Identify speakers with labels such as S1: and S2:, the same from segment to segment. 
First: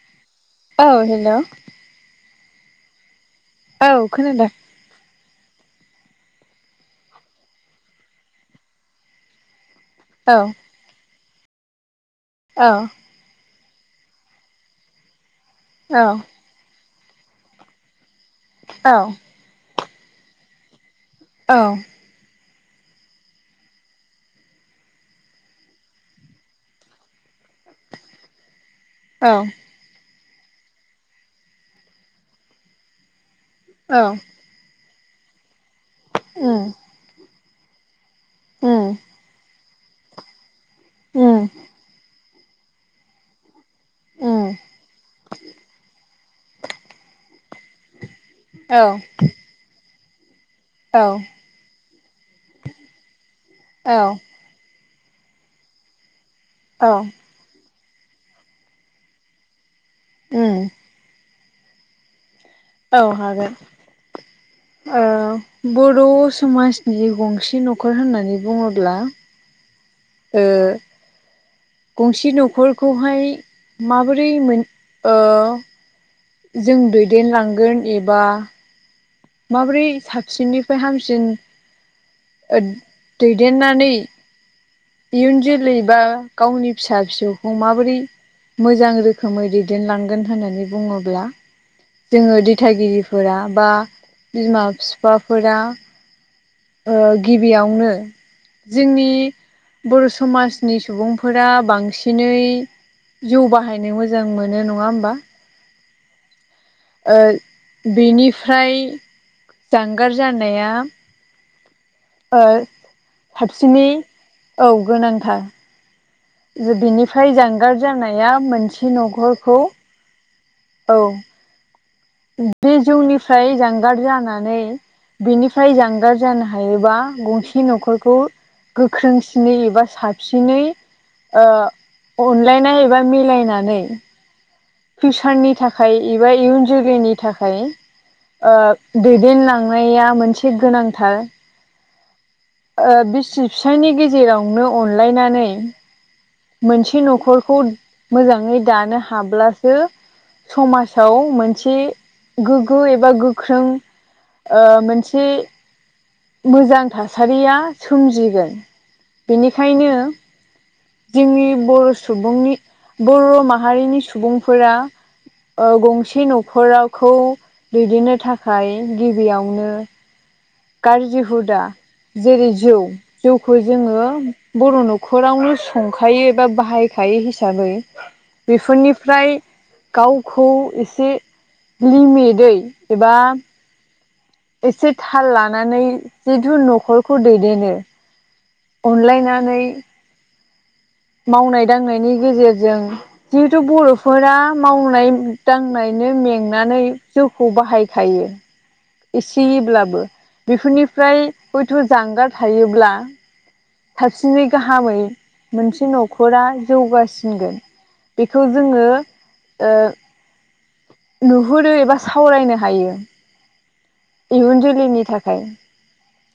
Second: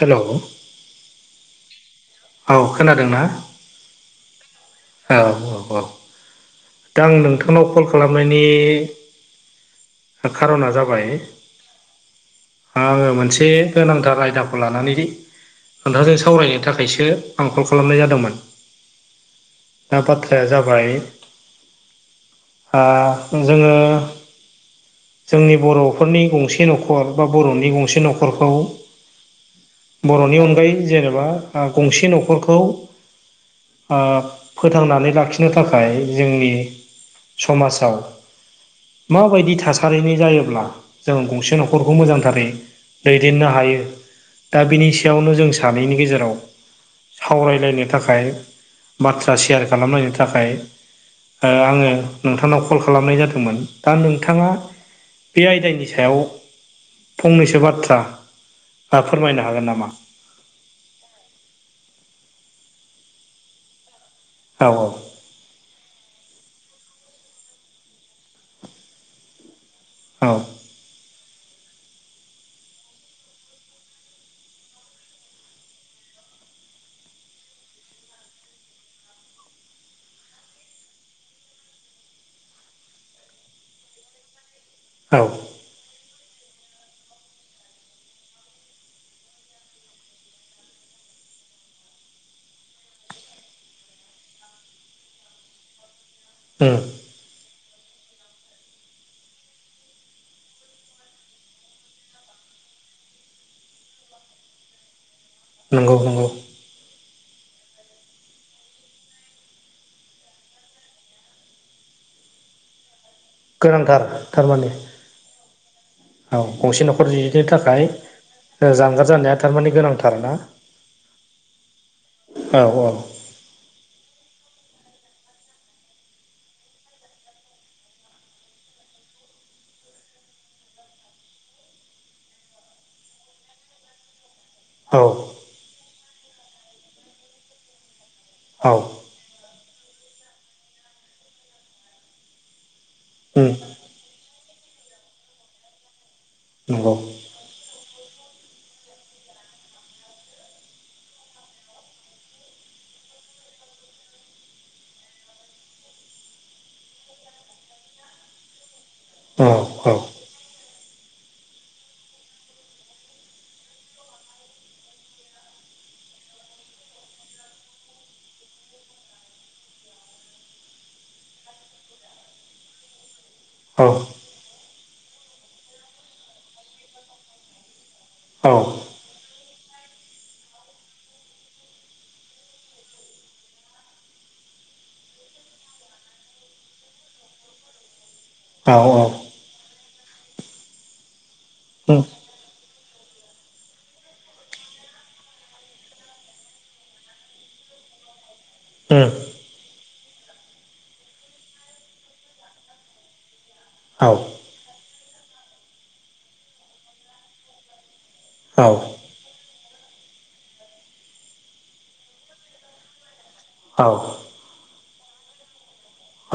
S1: हेल'
S2: औ हेल'
S1: औ खोनादों ना
S2: औ खोनादों
S1: औ औ औ दा आं नोंथांनाव कल खालामनायनि
S2: औ
S1: खार'ना जाबाय
S2: औ
S1: आङो मोनसे गोनांथार आयदाखौ लानानै
S2: औ
S1: खोनथाजों सावरायनो थाखायसो आं कल खालामनाय जादोंमोन
S2: औ
S1: दा बाथ्राया जाबाय
S2: औ
S1: ओ जोङो जोंनि बर'फोरनि गंसे न'खर बा बर'नि गंसे न'खरखौ
S2: औ
S1: बर'नि अनगायै जेनेबा गंसे न'खरखौ ओ
S2: औ
S1: फोथांनानै लाखिनो थाखाय जोंनि
S2: उम
S1: समाजाव
S2: उम
S1: माबायदि थासारिनि जायोब्ला जों
S2: उम
S1: गंसे न'खरखौ मोजांथारै दैदेननो हायो
S2: उम
S1: दा बिनि सायावनो जों सानैनि गेजेराव सावरायलायनो थाखाय
S2: औ
S1: बाथ्रा सेयार खालामलायनो थाखाय
S2: औ
S1: ओ आङो नोंथांनाव कल खालामनाय जादोंमोन दा
S2: औ
S1: नोंथाङा बे आयदानि सायाव
S2: औ
S1: फंनैसो बाथ्रा फोरमायनो हागोन नामा
S2: उम औ हागोन औ बर' समाजनि गंसे न'खर होननानै बुङोब्ला
S1: औ
S2: ओ गंसे न'खरखौहाय माबोरै मोन ओ जों दैदेनलांगोन एबा माबोरै साबसिननिफ्राय हामसिन ओ दैदेननानै
S1: औ
S2: इयुन जोलै बा गावनि फिसा फिसौखौ माबोरै मोजां रोखोमै दैदेनलांगोन होननानै बुङोब्ला जोङो दिथागिरिफोरा बा बिमा बिफाफोरा
S1: उम
S2: ओ गिबियावनो जोंनि बर' समाजनि सुबुंफोरा बांसिनै जौ बाहायनो मोजां मोनो नङा होमबा
S1: नंगौ नंगौ
S2: ओ बेनिफ्राय जानगार जानाया ओ साबसिनै
S1: गोनांथार थारमाने
S2: औ गोनांथार
S1: औ गंसे न'खर
S2: बेनिफ्राय
S1: जिनो
S2: जानगार
S1: थाखाय
S2: जानाया मोनसे
S1: जानगार जानाया
S2: न'खरखौ
S1: थारमाने गोनांथार ना
S2: औ
S1: औ
S2: बे
S1: औ
S2: जौनिफ्राय जानगार जानानै बेनिफ्राय जानगार जानो हायोबा गंसे न'खरखौ गोख्रोंसिनै एबा साबसिनै ओ अनलायनाय एबा मिलायनानै
S1: औ
S2: फिउचारनि थाखाय एबा इयुन जोलैनि थाखाय ओ
S1: औ
S2: दैदेनलांनाया मोनसे गोनांथार ओ बिसि
S1: उम
S2: फिसायनि गेजेरावनो अनलायनानै
S1: नंगौ
S2: मोनसे न'खरखौ मोजाङै दानो हाब्लासो समाजाव मोनसे गोग्गो एबा गोख्रों ओ मोनसे मोजां थासारिया सोमजिगोन
S1: औ
S2: बेनिखायनो जोंनि बर' सुबुंनि बर' माहारिनि सुबुंफोरा ओ गंसे न'खरखौ दैदेननो थाखाय गिबियावनो गाज्रि हुदा जेरै जौ जौखौ
S1: औ
S2: जोङो बर' न'खरावनो संखायो एबा बाहायखायो हिसाबै
S1: औ
S2: बेफोरनिफ्राय गावखौ एसे लिमिदै एबा एसे थाल लानानै जिथु न'खरखौ दैदेनो
S1: औ औ
S2: अनलायनानै मावनाय
S1: उम
S2: दांनायनि गेजेरजों जिहेथु बर'फोरा मावनाय दांनायनो मेंनानै जौखौ बाहायखायो
S1: उम
S2: एसेैब्लाबो बेफोरनिफ्राय हयथ' जानगार थायोब्ला
S1: औ
S2: साबसिनै गाहामै मोनसे न'खरा जौगासिनगोन बेखौ
S1: औ
S2: जोङो ओ नुहुरो एबा सावरायनो हायो
S1: औ
S2: इयुन जोलैनि थाखाय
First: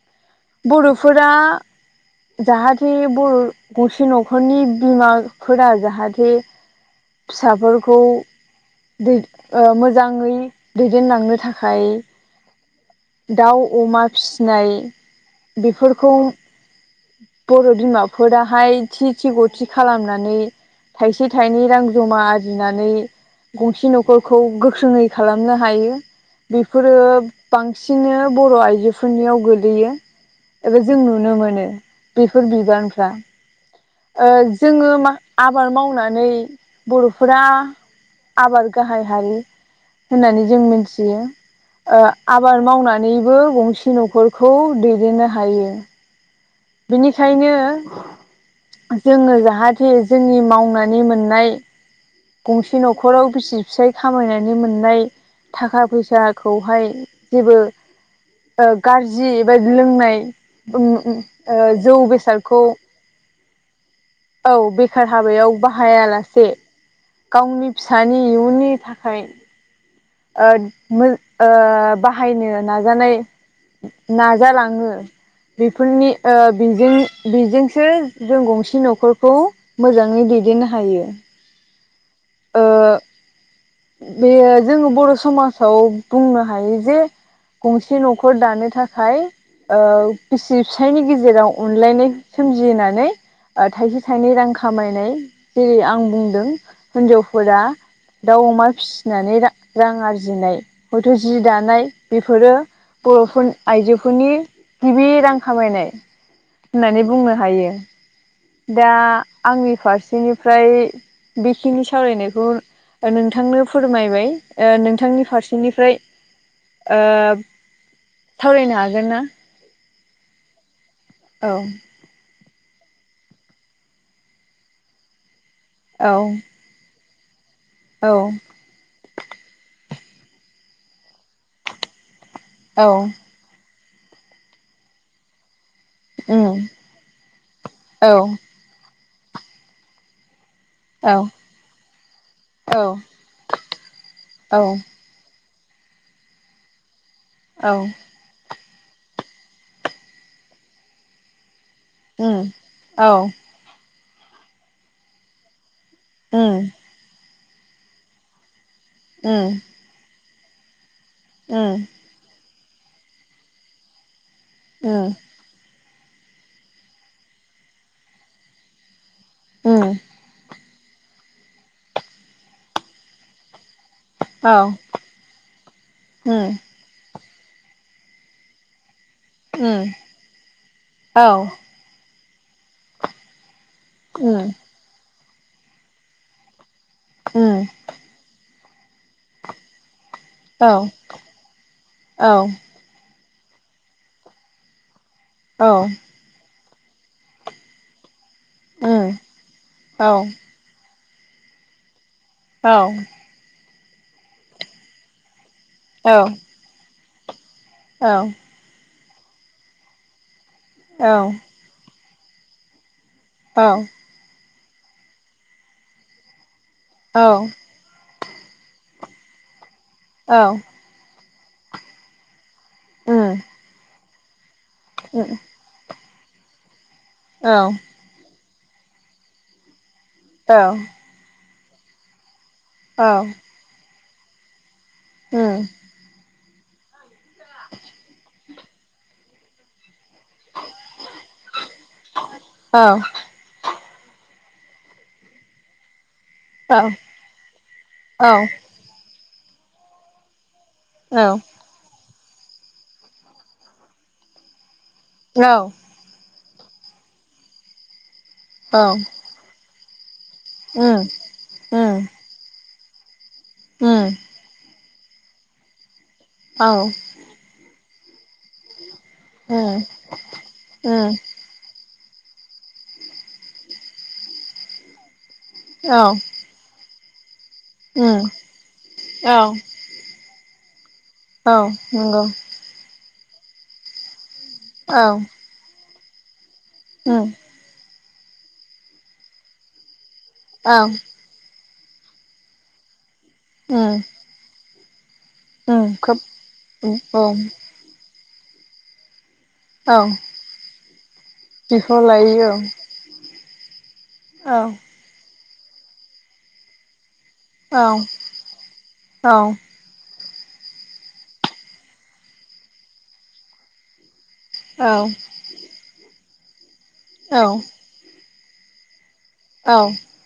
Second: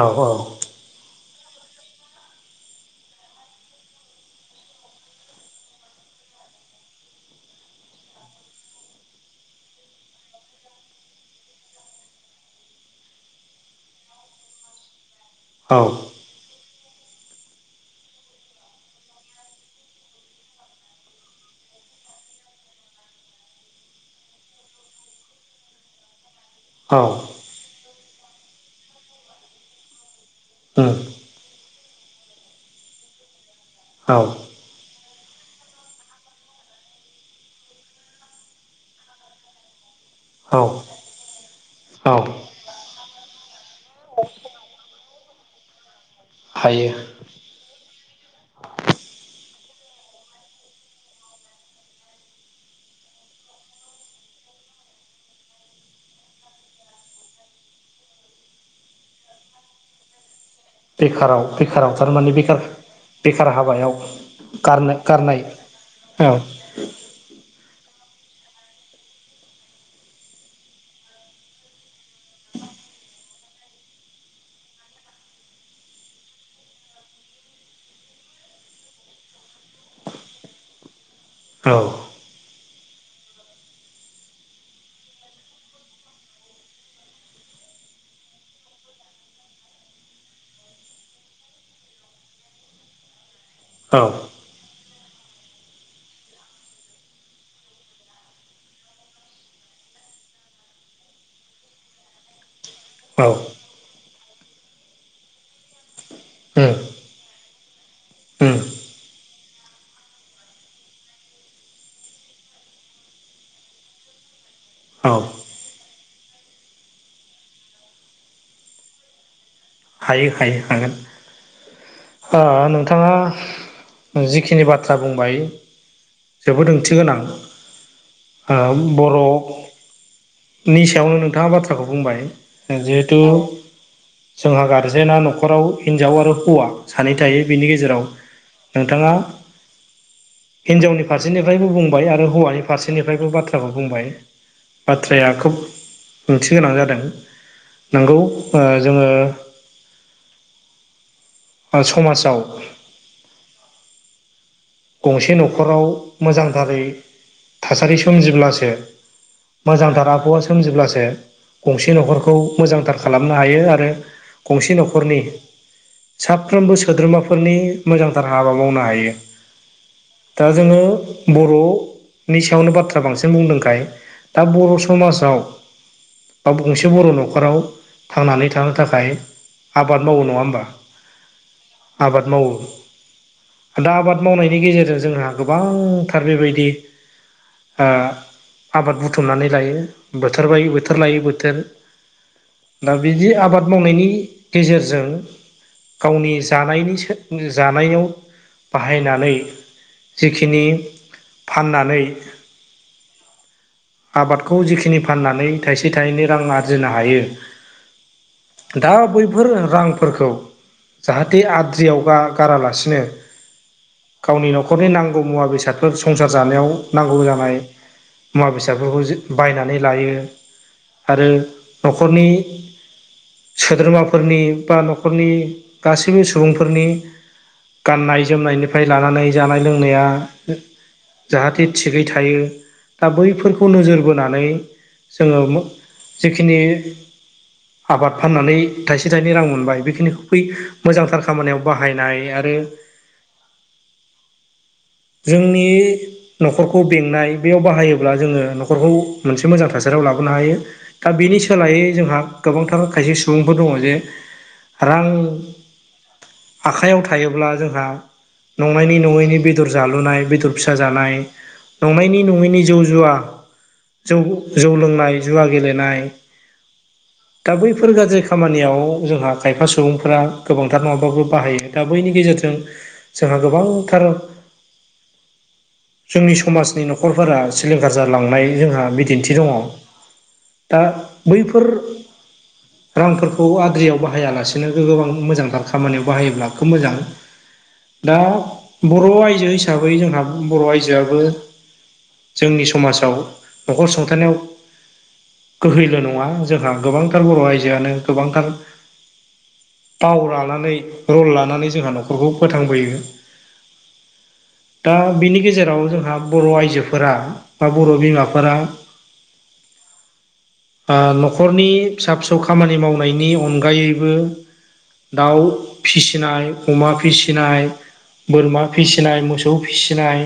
S1: औ औ
S2: बर'फोरा जाहाथे बर' गसे न'खरनि बिमाफोरा जाहाथे फिसाफोरखौ दै मोजाङै दैदेनलांनो थाखाय दाउ अमा फिसिनाय
S1: औ उम
S2: बेफोरखौ बर' बिमाफोराहाय थि थि ग थि खालामनानै थाइसे थाइनै रां जमा आरजिनानै गंसे न'खरखौ गोख्रोङै खालामनो हायो बेफोरो बांसिनो बर' आइजोफोरनियाव गोलैयो एबा जों नुनो मोनो बेफोर बिबानफ्रा
S1: औ
S2: ओ जोङो मा-आबाद मावनानै बर'फोरा आबाद गाहाय हारि होननानै
S1: औ
S2: जों मिन्थियो ओ आ बाद मावनानैबो गंसे न'खरखौ दैदेननो हायो
S1: हायो
S2: बेखायनो जोङो जाहाथे जोंनि मावनानै मोननाय गंसे न'खराव बिसि फिसाय खामायनानै मोननाय थाखा फैसाखौहाय जेबो ओ गाज्रि एब लोंनाय उम उ
S1: बेखाराव बेखाराव थारमाने बेखार बेखार हाबायाव
S2: औ
S1: गारनो
S2: बेखार
S1: गारनाय
S2: हाबायाव
S1: औ
S2: बाहायालासे गावनि फिसानि इयुननि थाखाय ओ मोन ओ बाहायनो नाजानाय नाजालाङो बेफोरनि ओ बेजों बेजोंसो जों गंसे न'खरखौ मोजाङै दैदेननो हायो
S1: औ
S2: ओ
S1: [inaudible]
S2: बेयो जोङो बर' समाजाव बुंनो हायो जे गंसे न'खर दानो थाखाय ओ बिसि फिसायनि गेजेराव अनलायनाय सोमजिनानै ओ थाइसे थाइनै
S1: औ
S2: रां खामायनाय जेरै आं बुंदों हिन्जावफोरा दाउ अमा फिसिनानै रा-रां आरजिनाय हयथ' जि दानाय बेफोरो
S1: औ
S2: बर'फोरनि आइजोफोरनि गिबि रां खामायनाय
S1: उम
S2: होननानै बुंनो हायो
S1: उम
S2: दा आंनि फारसेनिफ्राय नि सावरायनायखौ नोंथांनो फोरमायबाय
S1: औ
S2: ओनोंथांनि फारसे निफ्राय ओ सावरायनो हागोन ना
S1: हायो हायो हागोन
S2: औ
S1: ओ नोंथाङा जिखिनि बाथ्रा बुंबाय
S2: औ
S1: जोबोद ओंथि गोनां
S2: औ
S1: ओ बर' नि सायावनो नोंथाङा बाथ्राखौ बुंबाय
S2: औ
S1: जिहेतु जोंहा गारजेना न'खराव हिनजाव आरो हौवा
S2: उम
S1: सानै थायो बिनि
S2: औ
S1: गेजेराव। नोंथाङा हिनजावनि फारसेनिफ्रायबो बुंबाय आरो हौवानि
S2: औ
S1: फारसेनिफ्रायबो बाथ्राखौ बुंबाय
S2: औ
S1: [unintelligible] थ्राया खोब ओंथि गोनां जादों।
S2: औ
S1: नोंगौ ओ जोङो ओ समाजाव
S2: उम औ
S1: गंसे न'खराव
S2: उम
S1: मोजांथारै थासारि सोमजिब्लासो
S2: औ
S1: मोजांथार आबहावा सोमजिब्लासो
S2: उम
S1: गंसे न'खरखौ मोजांथार खालामनो हायो आरो गंसे
S2: उम
S1: न'खरनि साफ्रोमबो सोद्रोमाफोरनि मोजांथार हाबा मावनो हायो।
S2: उम।
S1: दा जोङो बर'नि सायावनो बाथ्रा बांसिन बुंदोंखाय दा
S2: औ
S1: बर' समाजाव बा [unintelligible]
S2: उम
S1: बर' न'खराव थांनानै थानो थाखाय
S2: उम
S1: आबाद मावो नङा होमबा?
S2: औ
S1: आबाद मावो दा आबाद
S2: उम
S1: मावनायनि गेजेरजों जोंहा गोबांथार बेबायदि
S2: उम
S1: आ आबाद बुथुमनानै लायो बोथोर
S2: औ
S1: बायो बोथोर लायो बोथोर।
S2: औ उम औ
S1: दा बिदि आबाद मावनायनि गेजेरजों
S2: औ
S1: गावनि जानायनि [unintelligible] जानायाव बाहायनानै जिखिनि फाननानै
S2: औ
S1: आबादखौ जिखिनि फाननानै थाइसे थाइनै रां आरजिनो हायो।
S2: औ
S1: दा बैफोर रांफोरखौ
S2: औ औ
S1: जाहाथे आद्रियाव गा-गारालासिनो
S2: औ
S1: गावनि न'खरनि नांगौ मुवा बेसादफोर संसार जानायाव
S2: बेखौ लायो औ
S1: नांगौ जानाय मुवा बेसादफोरखौ बायनानै लायो आरो न'खरनि सोद्रोमाफोरनि बा न'खरनि गासैबो सुबुंफोरनि
S2: औ
S1: गाननाय-जोमनायनिफ्राय लानानै जानाय लोंनाया जाहाथे थिगै थायो दा बैफोरखौ नोजोर बोनानै जोङो जिखिनि आबाद फाननानै थाइसे थाइनै रां मोनबाय बेखिनिखौ बै मोजांथार खामानियाव बाहायनाय आरो
S2: औ
S1: जोंनि न'खरखौ बेंनाय बेयाव बाहायोब्ला जोङो न' खरखौ मोनसे मोजां थासारियाव लाबोनो हायो दा बेनि सोलायै जोंहा गोबांथार खायसे सुबुंफोर दङ जे रां आखाइयाव थायोब्ला जोंहा नंनायनि नङैनि बेदर जालुनाय बेदर फिसा जानाय नंनायनि नङैनि जौ जुवा जौ जौ लोंनाय जुवा गेलेनाय
S2: औ
S1: दा बैफोर गाज्रि खामानियाव जोंहा खायफा सुबुंफोरा गोबांथार नङाबाबो बाहायो। दा बैनि गेजेरजों जोंहा गोबांथार जोंनि समाजनि न'खरफोरा सिलिंखार
S2: औ
S1: जालांनाय जोंहा
S2: औ
S1: बिदिन्थि दङ। दा बैफोर
S2: नंगौ
S1: रांफोरखौ आद्रियाव बाहायालासे [unintelligible]
S2: औ
S1: बां मोजांथार खामानियाव बाहायोब्ला खोब मोजां दा बर' आइजो आइजो हिसाबै जोंहा बर' आइजोआबो जोंनि समाजाव न'खर सुंथानायाव गोहैल' नङा जोंहा गोबांथार बर' आइजोआनो गोबांथार थाव लानानै रल लानानै जोंहा न'खरखौ फोथांबोयो
S2: औ
S1: दा बिनि गेजेराव जोंहा बर' आइजोफोरा बा बर' बिमाफोरा ओ न'खरनि फिसा फिसौ खामानि मावनायनि अनगायैबो
S2: औ
S1: दाउ फिसिनाय, अमा फिसिनाय, बोरमा फिसिनाय, मोस सौ फिसिनाय,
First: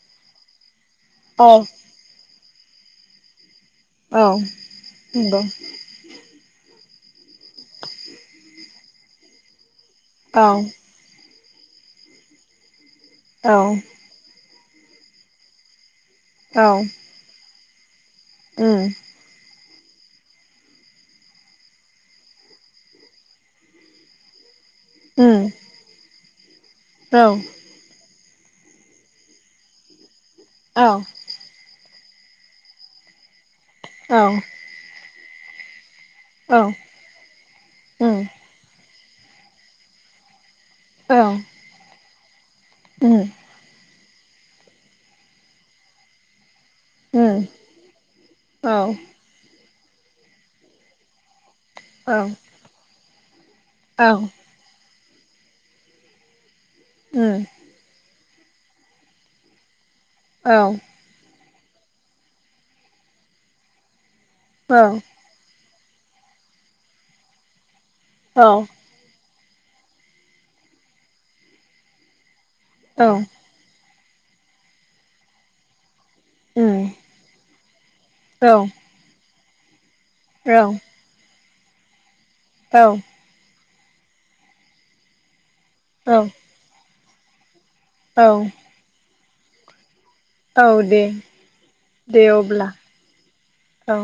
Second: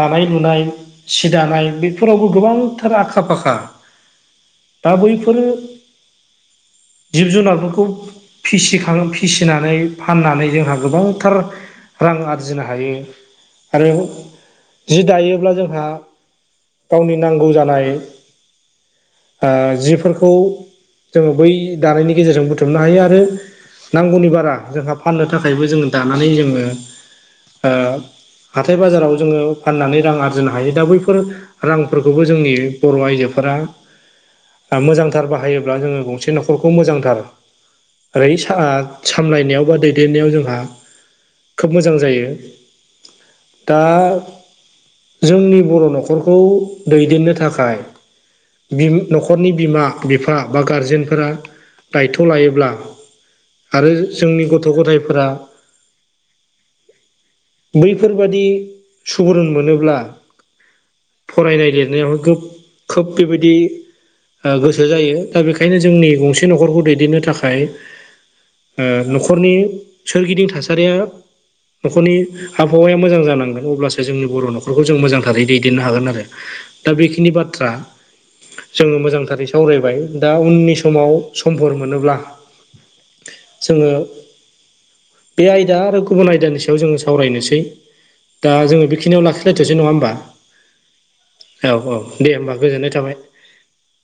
S1: दानाय लुनाय, सि दानाय बे फोरावबो गोबांथार आखा फाखा दा बैफोरो जिब जुनारफोरखौ फिसिखां फिसिनानै फाननानै जोंहा गोबांथार रां आरजिनो हायो आरो जि दायोब्ला जोंहा
S2: औ
S1: गावनि नांगौ जानाय
S2: उम
S1: ओ जिफोरखौ जोङो बै दानायनि गेजेरजों बुथुमनो हायो आरो नांगौनि बारा जोंहा फाननो थाखायबो जोङो दानानै जोङो
S2: औ
S1: ओ हाथाय बाजाराव जोङो फाननानै रां आरजिनो हायो दा
S2: औ
S1: बैफोर रांफोरखौबो जोंनि बर' आइजोफोरा
S2: औ
S1: मोजांथार बाहायोब्ला जोङो गंसे न'खरखौ मोजांथार
S2: उम
S1: ओरै ओ सामलायनायाव बा दैदेननायाव जोंहा
S2: औ
S1: खोब मोजां जायो
S2: उम
S1: दा जोंनि बर' न'खरखौ दैदेननो
S2: उम
S1: थाखाय
S2: औ
S1: बिम नख न'खरनि बिमा बिफा बा गारजेनफोरा
S2: औ
S1: दायथ' लायोब्ला आरो
S2: औ
S1: जोंनि गथ' गथायफोरा
S2: उम
S1: बैफोरबादि सुबुरुन मोनोब्ला
S2: औ
S1: फरायनाय लिरनायावबो खोब बेबायदि ओ
S2: औ
S1: गोसो
S2: उम औ
S1: जायो दा बेखायनो जोंनि गंसे न'खरखौ दैदेननो थाखाय
S2: औ
S1: ओ न'खरनि सोरगिदिं थासारिया न'खरनि आबहावाया मोजां जानांगोन अब्लासो जोंनि बर' न'खरखौ जों मोजांथारै दैदेननो हागोन आरो दा बेखिनि बाथ्रा जोङो मोजांथारै सावरायबाय दा उननि समाव समफोर मोनोब्ला
S2: औ
S1: जोङो बे आयदा
S2: औ
S1: आरो
S2: औ
S1: गुबुन आयदानि सायाव जोङो सावरायनोसै
S2: औ
S1: दा जोङो बेखिनियाव लाखिलायथ'सै नङा होमबा
S2: औ दे
S1: औ औ दे होमबा गोजोननाय थाबाय
S2: औ